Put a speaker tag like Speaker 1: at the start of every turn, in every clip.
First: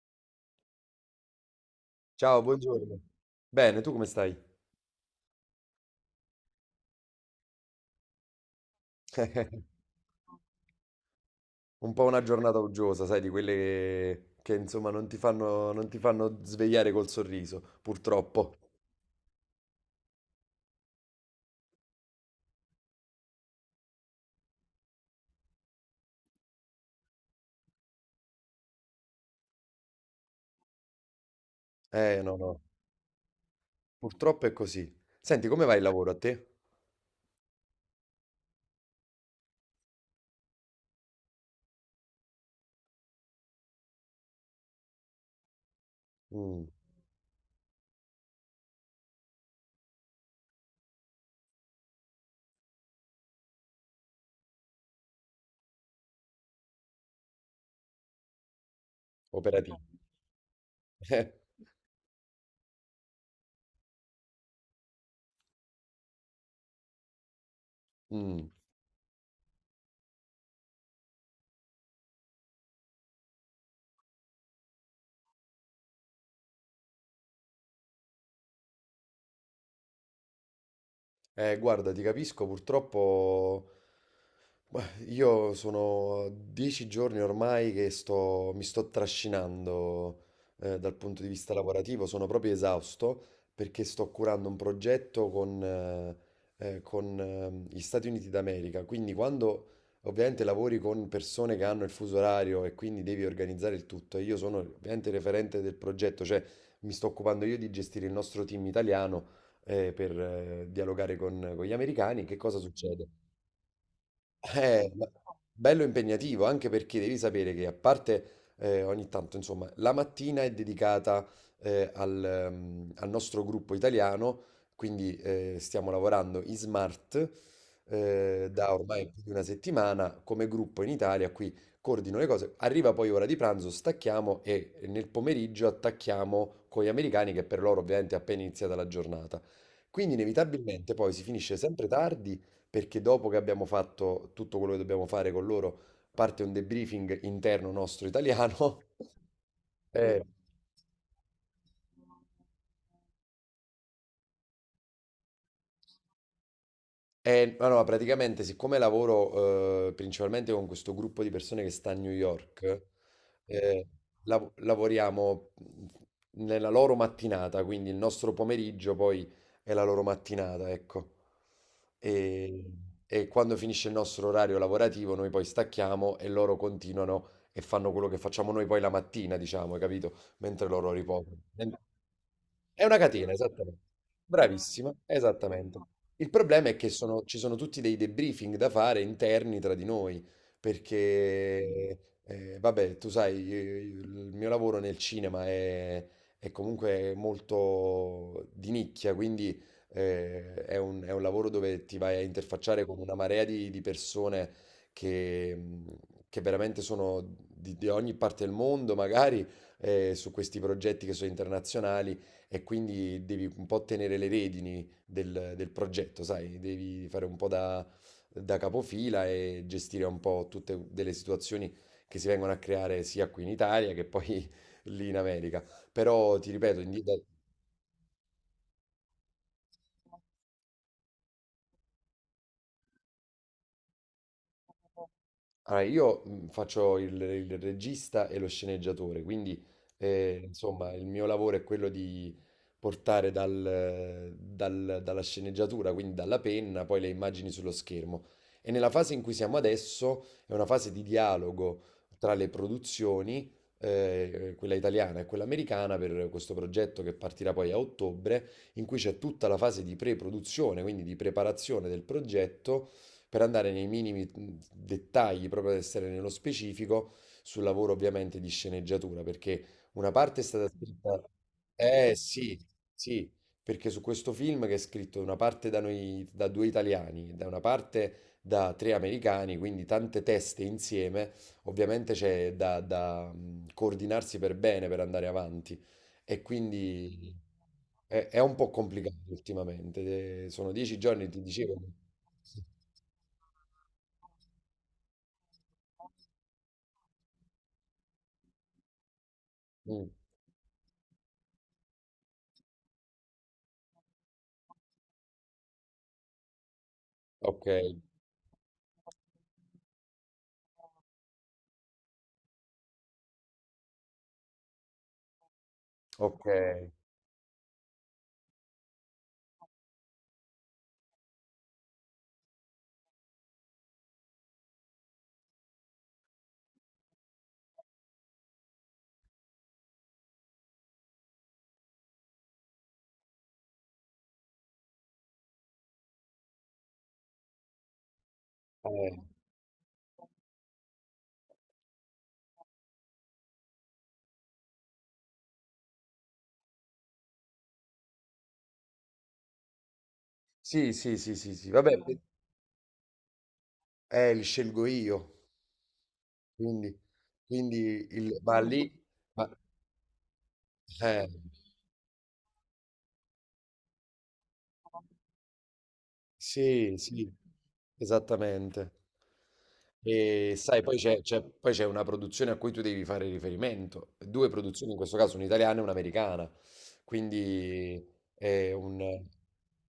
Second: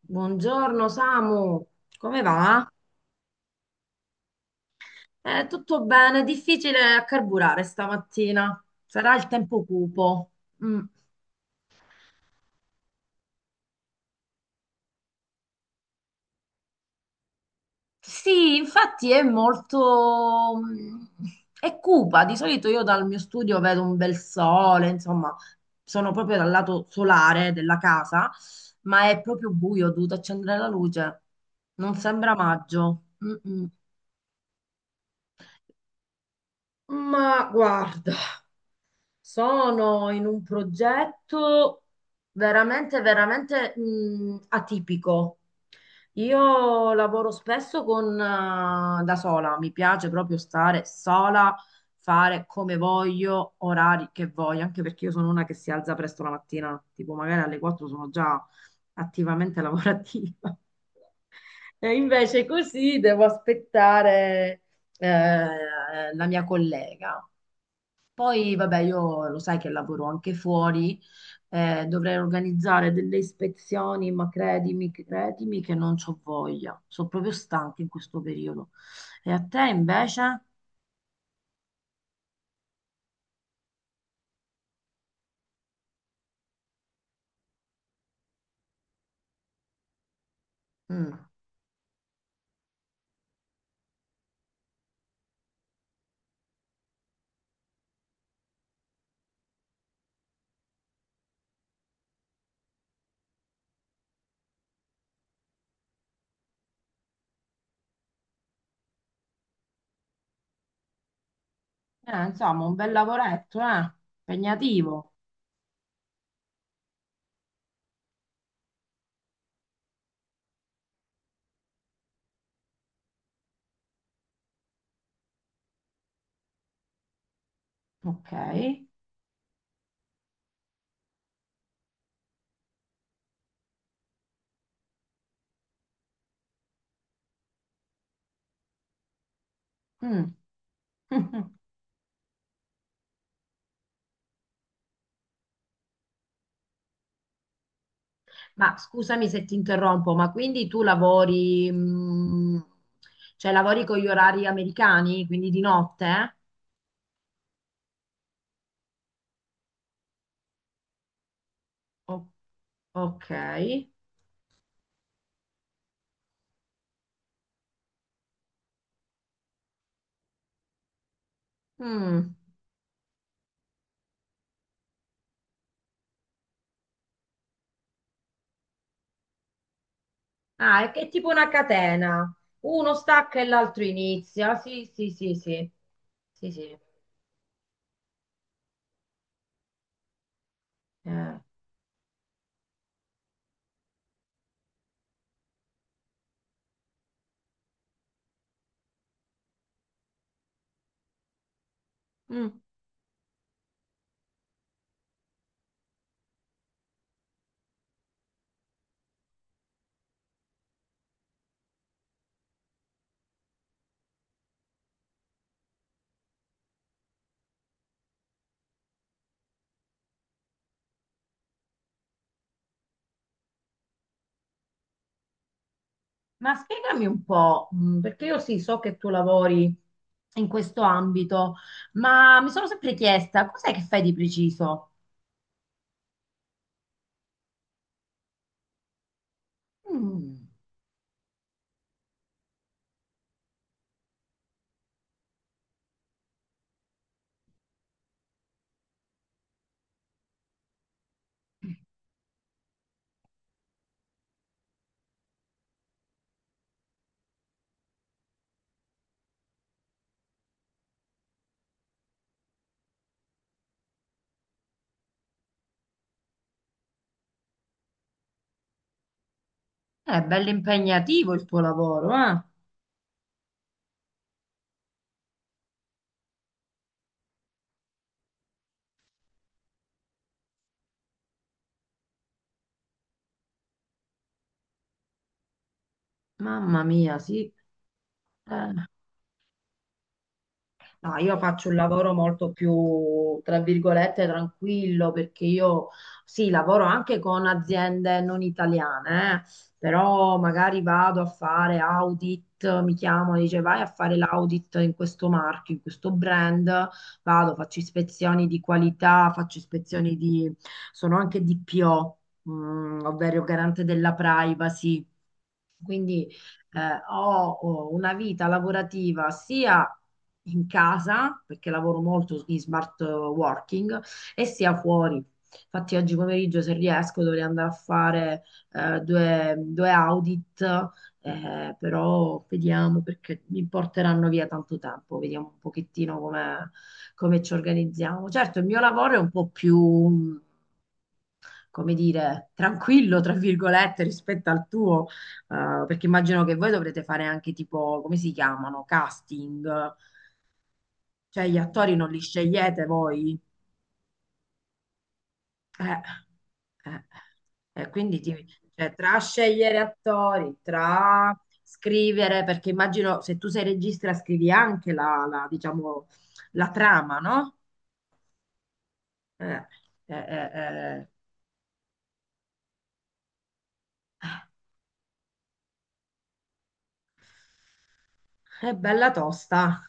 Speaker 1: Buongiorno Samu, come
Speaker 2: Ciao,
Speaker 1: va?
Speaker 2: buongiorno. Bene, tu come stai?
Speaker 1: Tutto bene, difficile a carburare stamattina. Sarà il tempo cupo. Mm.
Speaker 2: Un po' una giornata uggiosa, sai, di quelle che, insomma non ti fanno svegliare col sorriso,
Speaker 1: Sì,
Speaker 2: purtroppo.
Speaker 1: infatti è molto, è cupa. Di solito io dal mio studio vedo un bel sole, insomma, sono proprio dal lato solare della casa, ma è proprio buio, ho dovuto accendere la luce. Non sembra
Speaker 2: No, no,
Speaker 1: maggio. Mm-mm.
Speaker 2: purtroppo è così. Senti, come va il lavoro a te?
Speaker 1: Ma guarda. Sono in un progetto veramente atipico.
Speaker 2: Mm,
Speaker 1: Io lavoro spesso con, da sola, mi piace proprio stare sola, fare come voglio, orari che voglio, anche perché io sono una che si alza presto la mattina, tipo magari alle 4 sono già attivamente
Speaker 2: Operativo.
Speaker 1: lavorativa. E invece così devo aspettare eh, la mia collega.
Speaker 2: Mm.
Speaker 1: Poi, vabbè, io lo sai che lavoro anche fuori, dovrei organizzare delle ispezioni, ma credimi che non c'ho voglia. Sono proprio stanca in questo periodo. E a te invece?
Speaker 2: Guarda, ti capisco, purtroppo beh, io sono 10 giorni ormai che mi sto trascinando dal
Speaker 1: Mm.
Speaker 2: punto di vista lavorativo, sono proprio esausto perché sto curando un progetto con gli Stati Uniti d'America, quindi quando ovviamente lavori con persone che hanno il fuso orario e quindi devi organizzare il tutto, e io sono ovviamente il referente del progetto, cioè mi sto occupando io di gestire il nostro team italiano per dialogare con gli americani, che cosa
Speaker 1: Insomma, un bel
Speaker 2: succede?
Speaker 1: lavoretto, eh?
Speaker 2: Eh, ma-
Speaker 1: Impegnativo.
Speaker 2: Bello impegnativo, anche perché devi sapere che a parte ogni tanto, insomma, la mattina è dedicata al nostro gruppo italiano, quindi stiamo lavorando in smart
Speaker 1: Ok.
Speaker 2: da ormai più di una settimana come gruppo in Italia, qui coordino le cose, arriva poi ora di pranzo, stacchiamo e nel pomeriggio attacchiamo con gli americani che per loro ovviamente è appena iniziata la giornata. Quindi
Speaker 1: Mm.
Speaker 2: inevitabilmente poi si finisce sempre tardi perché dopo che abbiamo fatto tutto quello che dobbiamo fare con loro, parte un debriefing interno nostro
Speaker 1: Ma
Speaker 2: italiano.
Speaker 1: scusami se ti interrompo,
Speaker 2: Eh,
Speaker 1: ma quindi tu lavori, cioè lavori con gli orari americani, quindi di notte?
Speaker 2: Ma no, praticamente, siccome lavoro principalmente con questo gruppo di persone che sta a New
Speaker 1: O-
Speaker 2: York,
Speaker 1: ok.
Speaker 2: eh, lavoriamo nella loro mattinata, quindi il nostro pomeriggio poi è la loro mattinata, ecco.
Speaker 1: Mm.
Speaker 2: E, e quando finisce il nostro orario lavorativo, noi poi stacchiamo e loro continuano e fanno quello che facciamo noi poi la mattina, diciamo, hai capito? Mentre
Speaker 1: Ah,
Speaker 2: loro
Speaker 1: è tipo
Speaker 2: riposano.
Speaker 1: una catena.
Speaker 2: È
Speaker 1: Uno
Speaker 2: una catena,
Speaker 1: stacca e
Speaker 2: esattamente.
Speaker 1: l'altro inizia. Sì,
Speaker 2: Bravissima,
Speaker 1: sì, sì, sì.
Speaker 2: esattamente. Il
Speaker 1: Sì,
Speaker 2: problema è
Speaker 1: sì.
Speaker 2: che ci sono tutti dei debriefing da fare interni tra di noi,
Speaker 1: Eh,
Speaker 2: perché, vabbè, tu sai, il mio lavoro nel cinema è comunque molto di nicchia, quindi è un lavoro dove ti vai a
Speaker 1: mm.
Speaker 2: interfacciare con una marea di persone che, mh, che veramente sono di ogni parte del mondo, magari, su questi progetti che sono internazionali, e quindi devi un po' tenere le redini del progetto, sai, devi fare un po' da capofila e gestire un po' tutte delle situazioni che si vengono a creare sia qui in Italia che poi lì in America. Però ti
Speaker 1: Ma
Speaker 2: ripeto.
Speaker 1: spiegami un po', perché io sì, so che tu lavori in questo ambito, ma mi sono sempre chiesta cos'è che fai di preciso?
Speaker 2: Allora, io faccio il regista e lo sceneggiatore, quindi
Speaker 1: Mm.
Speaker 2: insomma il mio lavoro è quello di portare dalla sceneggiatura, quindi dalla penna, poi le immagini sullo schermo. E nella fase in cui siamo adesso è una fase di dialogo tra le produzioni, quella italiana e quella americana, per questo progetto che partirà poi a ottobre, in cui c'è tutta la fase di pre-produzione, quindi di preparazione del progetto per andare nei minimi dettagli, proprio ad essere nello specifico, sul lavoro ovviamente di sceneggiatura, perché una
Speaker 1: È
Speaker 2: parte è
Speaker 1: bello
Speaker 2: stata scritta.
Speaker 1: impegnativo il tuo lavoro,
Speaker 2: Eh
Speaker 1: eh?
Speaker 2: sì, sì, perché su questo film che è scritto una parte da noi, da due italiani, da una parte da tre americani, quindi tante teste insieme, ovviamente c'è da, coordinarsi per bene per andare avanti. E
Speaker 1: Mamma mia,
Speaker 2: quindi.
Speaker 1: sì.
Speaker 2: È un po'
Speaker 1: Eh.
Speaker 2: complicato ultimamente, sono dieci
Speaker 1: No,
Speaker 2: giorni,
Speaker 1: io
Speaker 2: ti
Speaker 1: faccio un
Speaker 2: dicevo.
Speaker 1: lavoro molto più, tra virgolette, tranquillo perché io sì, lavoro anche con aziende non italiane,
Speaker 2: Mm,
Speaker 1: però magari vado a fare audit, mi chiamano, dice vai a fare l'audit in questo marchio, in questo brand, vado,
Speaker 2: ok,
Speaker 1: faccio ispezioni di qualità, faccio ispezioni di, sono anche DPO, ovvero garante della privacy. Quindi
Speaker 2: ok.
Speaker 1: eh, ho, ho una vita lavorativa sia in casa, perché lavoro molto in smart working, e sia fuori. Infatti oggi pomeriggio, se riesco, dovrei andare a fare due audit, però vediamo perché mi porteranno via tanto tempo, vediamo un pochettino come, come ci organizziamo. Certo, il mio lavoro è un po' più come dire, tranquillo, tra virgolette, rispetto al tuo, perché immagino che voi dovrete fare anche tipo, come si chiamano, casting,
Speaker 2: Sì, sì, sì,
Speaker 1: cioè
Speaker 2: sì,
Speaker 1: gli
Speaker 2: sì,
Speaker 1: attori
Speaker 2: vabbè,
Speaker 1: non li scegliete voi.
Speaker 2: li scelgo io,
Speaker 1: Eh,
Speaker 2: quindi,
Speaker 1: eh, eh,
Speaker 2: quindi
Speaker 1: quindi
Speaker 2: il,
Speaker 1: ti-
Speaker 2: ma lì,
Speaker 1: cioè, tra
Speaker 2: ma,
Speaker 1: scegliere attori,
Speaker 2: eh,
Speaker 1: tra scrivere, perché immagino se tu sei regista scrivi anche la, la, diciamo, la
Speaker 2: sì,
Speaker 1: trama,
Speaker 2: sì,
Speaker 1: no?
Speaker 2: esattamente.
Speaker 1: Eh, eh,
Speaker 2: E sai, poi
Speaker 1: eh,
Speaker 2: c'è una produzione a cui tu devi fare riferimento, due produzioni, in questo caso un'italiana e un'americana, quindi è
Speaker 1: è
Speaker 2: un.
Speaker 1: bella tosta.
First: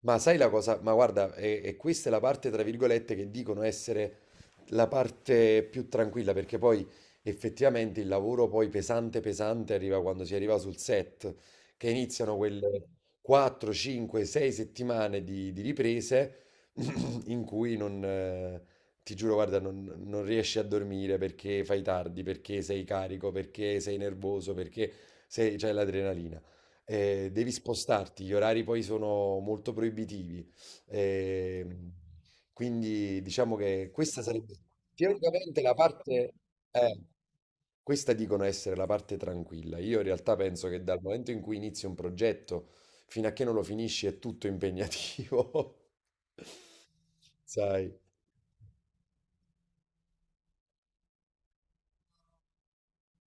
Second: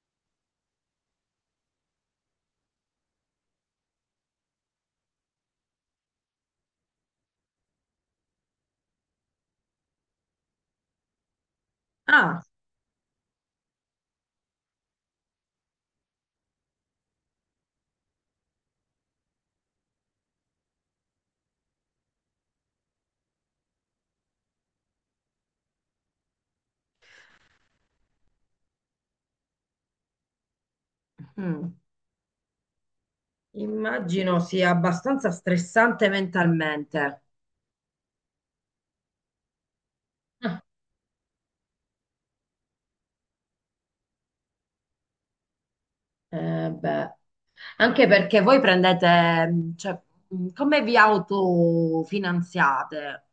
Speaker 2: Ma sai la cosa? Ma guarda, e questa è la parte, tra virgolette, che dicono essere la parte più tranquilla, perché poi effettivamente il lavoro poi pesante pesante arriva quando si arriva sul set, che iniziano
Speaker 1: Ah,
Speaker 2: quelle 4, 5, 6 settimane di riprese in cui non, ti giuro, guarda, non riesci a dormire perché fai tardi, perché sei carico, perché sei nervoso, perché c'è l'adrenalina devi spostarti, gli orari poi sono molto proibitivi.
Speaker 1: mm.
Speaker 2: ehm, quindi diciamo che questa
Speaker 1: Immagino
Speaker 2: sarebbe
Speaker 1: sia abbastanza
Speaker 2: teoricamente la
Speaker 1: stressante
Speaker 2: parte, eh,
Speaker 1: mentalmente.
Speaker 2: questa dicono essere la parte tranquilla. Io in realtà
Speaker 1: Ah,
Speaker 2: penso che dal momento in cui inizi un progetto fino a che non lo finisci è tutto impegnativo.
Speaker 1: eh, beh,
Speaker 2: Sai?
Speaker 1: anche perché voi prendete, cioè, come vi autofinanziate?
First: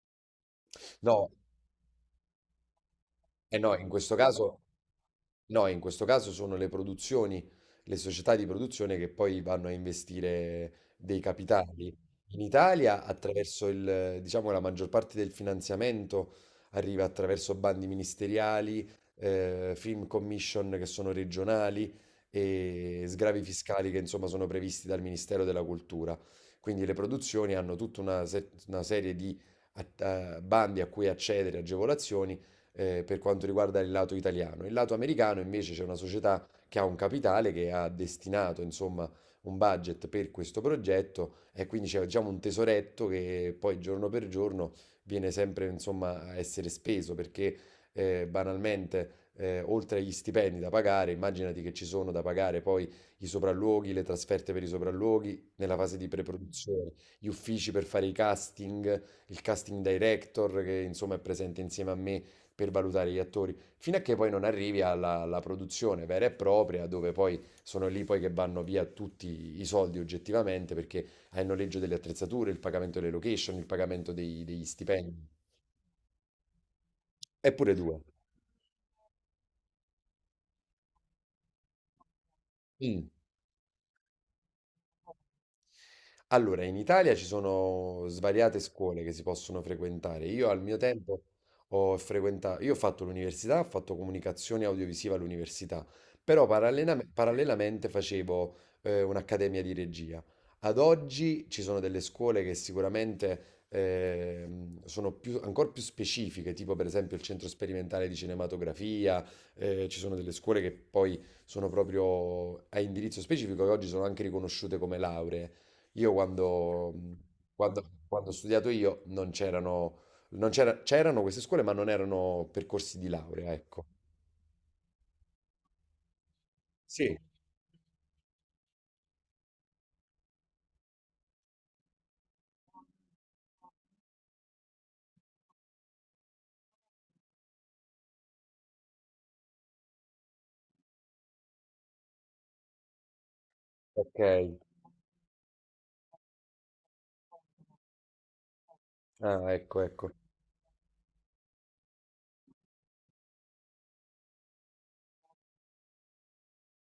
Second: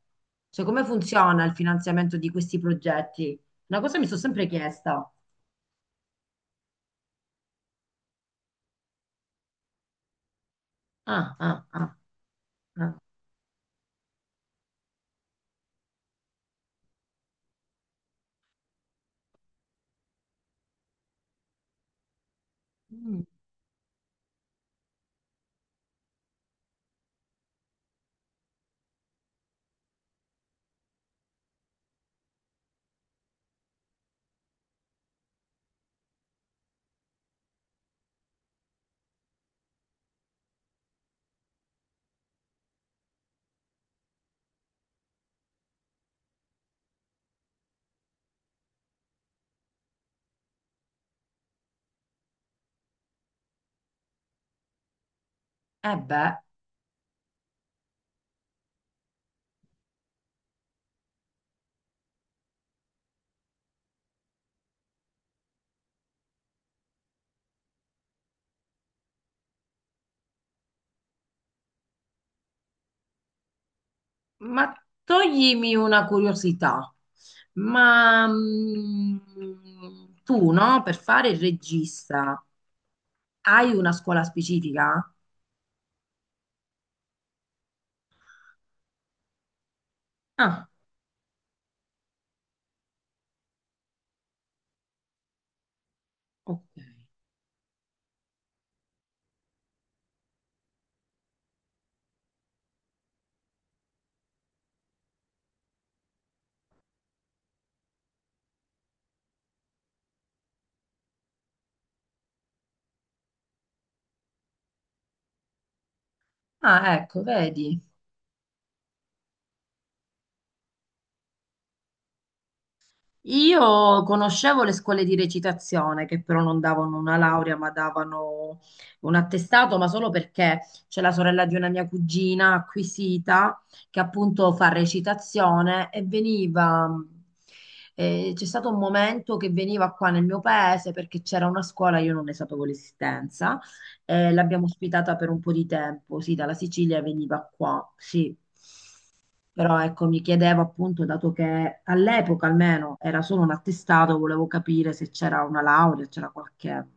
Speaker 1: Cioè, come
Speaker 2: No,
Speaker 1: funziona il finanziamento di questi progetti?
Speaker 2: eh no,
Speaker 1: Una
Speaker 2: in
Speaker 1: cosa mi
Speaker 2: questo
Speaker 1: sono sempre
Speaker 2: caso.
Speaker 1: chiesta.
Speaker 2: No, in questo caso sono le produzioni, le società di produzione che poi vanno a investire dei
Speaker 1: Ah, ah,
Speaker 2: capitali.
Speaker 1: ah,
Speaker 2: In
Speaker 1: ah.
Speaker 2: Italia, attraverso diciamo, la maggior parte del finanziamento arriva attraverso bandi ministeriali, film commission che sono regionali e
Speaker 1: Mm.
Speaker 2: sgravi fiscali che insomma sono previsti dal Ministero della Cultura. Quindi le produzioni hanno tutta una, se- una serie di bandi a cui accedere, agevolazioni per quanto riguarda il lato italiano. Il lato americano invece c'è una società che ha un capitale che ha destinato, insomma, un budget per questo progetto e quindi c'è diciamo un tesoretto che poi giorno per giorno viene sempre, insomma, a essere speso perché banalmente oltre agli stipendi da pagare, immaginati che ci sono da pagare poi i sopralluoghi, le trasferte per i sopralluoghi nella
Speaker 1: Eh
Speaker 2: fase di
Speaker 1: beh,
Speaker 2: preproduzione, gli uffici per fare i casting, il casting director che insomma è presente insieme a me per valutare gli attori, fino a che poi non arrivi alla produzione vera e propria, dove poi sono lì poi che vanno via tutti i soldi oggettivamente, perché hai il noleggio delle attrezzature, il pagamento delle location, il pagamento degli
Speaker 1: ma
Speaker 2: stipendi.
Speaker 1: toglimi una curiosità.
Speaker 2: Eppure due.
Speaker 1: Ma mm, Tu, no, per fare il regista.
Speaker 2: Mm.
Speaker 1: Hai una scuola specifica?
Speaker 2: Allora, in Italia ci sono svariate scuole che si possono frequentare. Io al
Speaker 1: Ah,
Speaker 2: mio tempo io ho fatto l'università, ho fatto comunicazione audiovisiva all'università, però
Speaker 1: ok.
Speaker 2: parallelamente facevo un'accademia di regia. Ad oggi ci sono delle scuole che sicuramente sono ancora più specifiche, tipo per esempio il Centro Sperimentale di Cinematografia, ci sono delle scuole che poi sono proprio a indirizzo specifico e oggi sono anche riconosciute come lauree. Io quando,
Speaker 1: Ah,
Speaker 2: mhmm,
Speaker 1: ecco, vedi.
Speaker 2: quando- quando ho studiato io non c'erano, non c'era- c'erano queste scuole, ma non erano percorsi di laurea, ecco.
Speaker 1: Io conoscevo le scuole di recitazione che però non davano una laurea, ma davano un attestato, ma solo perché c'è la sorella di una mia cugina acquisita che appunto fa recitazione e veniva. C'è stato un momento che veniva qua nel mio paese perché c'era una scuola, io non ne sapevo l'esistenza,
Speaker 2: Ok,
Speaker 1: e l'abbiamo ospitata per un po' di tempo. Sì, dalla Sicilia veniva qua, sì.
Speaker 2: ah,
Speaker 1: Però
Speaker 2: ecco,
Speaker 1: ecco,
Speaker 2: ecco.
Speaker 1: mi chiedevo appunto, dato che all'epoca almeno era solo un attestato, volevo capire se c'era una laurea, c'era qualche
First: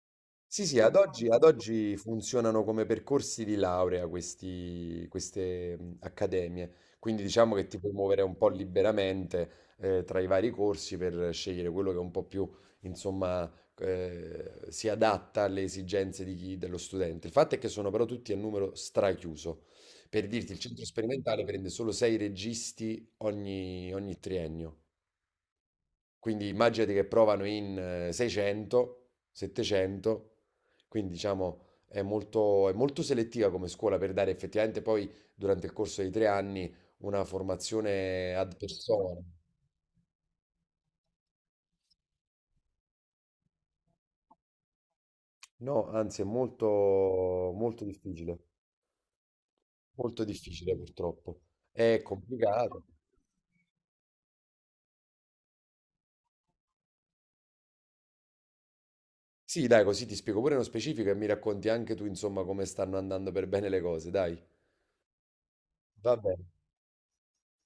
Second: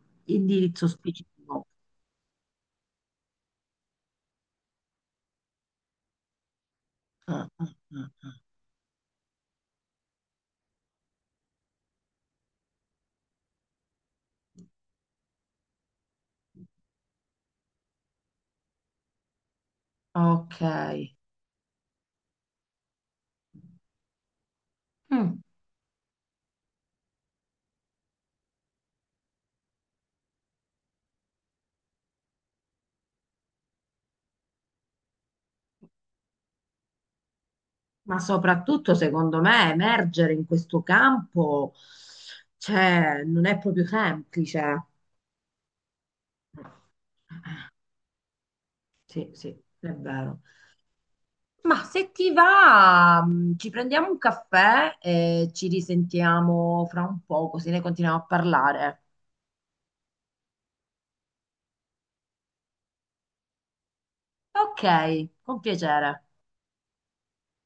Speaker 2: Sì, sì,
Speaker 1: indirizzo
Speaker 2: ad oggi, ad
Speaker 1: specifico.
Speaker 2: oggi funzionano come percorsi di laurea queste, accademie, quindi
Speaker 1: Mm,
Speaker 2: diciamo
Speaker 1: mm,
Speaker 2: che ti puoi
Speaker 1: mm,
Speaker 2: muovere
Speaker 1: mm.
Speaker 2: un po' liberamente tra i vari corsi per scegliere quello che un po' più, insomma, si adatta alle esigenze di dello studente. Il fatto è che sono però tutti a numero strachiuso. Per dirti, il
Speaker 1: Ok.
Speaker 2: centro sperimentale prende solo sei registi ogni triennio.
Speaker 1: Mm.
Speaker 2: Quindi immaginati che provano in 600, 700, quindi diciamo è molto selettiva come scuola per dare effettivamente poi durante il corso di 3 anni una
Speaker 1: Ma
Speaker 2: formazione ad
Speaker 1: soprattutto,
Speaker 2: persona.
Speaker 1: secondo me, emergere in questo campo, cioè, non è proprio semplice.
Speaker 2: No, anzi è molto,
Speaker 1: Sì, sì, è
Speaker 2: molto
Speaker 1: vero.
Speaker 2: difficile purtroppo.
Speaker 1: Ma
Speaker 2: È
Speaker 1: se ti
Speaker 2: complicato.
Speaker 1: va, ci prendiamo un caffè e ci risentiamo fra un po', così ne continuiamo a parlare.
Speaker 2: Sì, dai, così ti spiego pure nello specifico e mi racconti anche tu, insomma, come stanno andando per bene le cose, dai.
Speaker 1: Ok, con
Speaker 2: Va
Speaker 1: piacere.
Speaker 2: bene.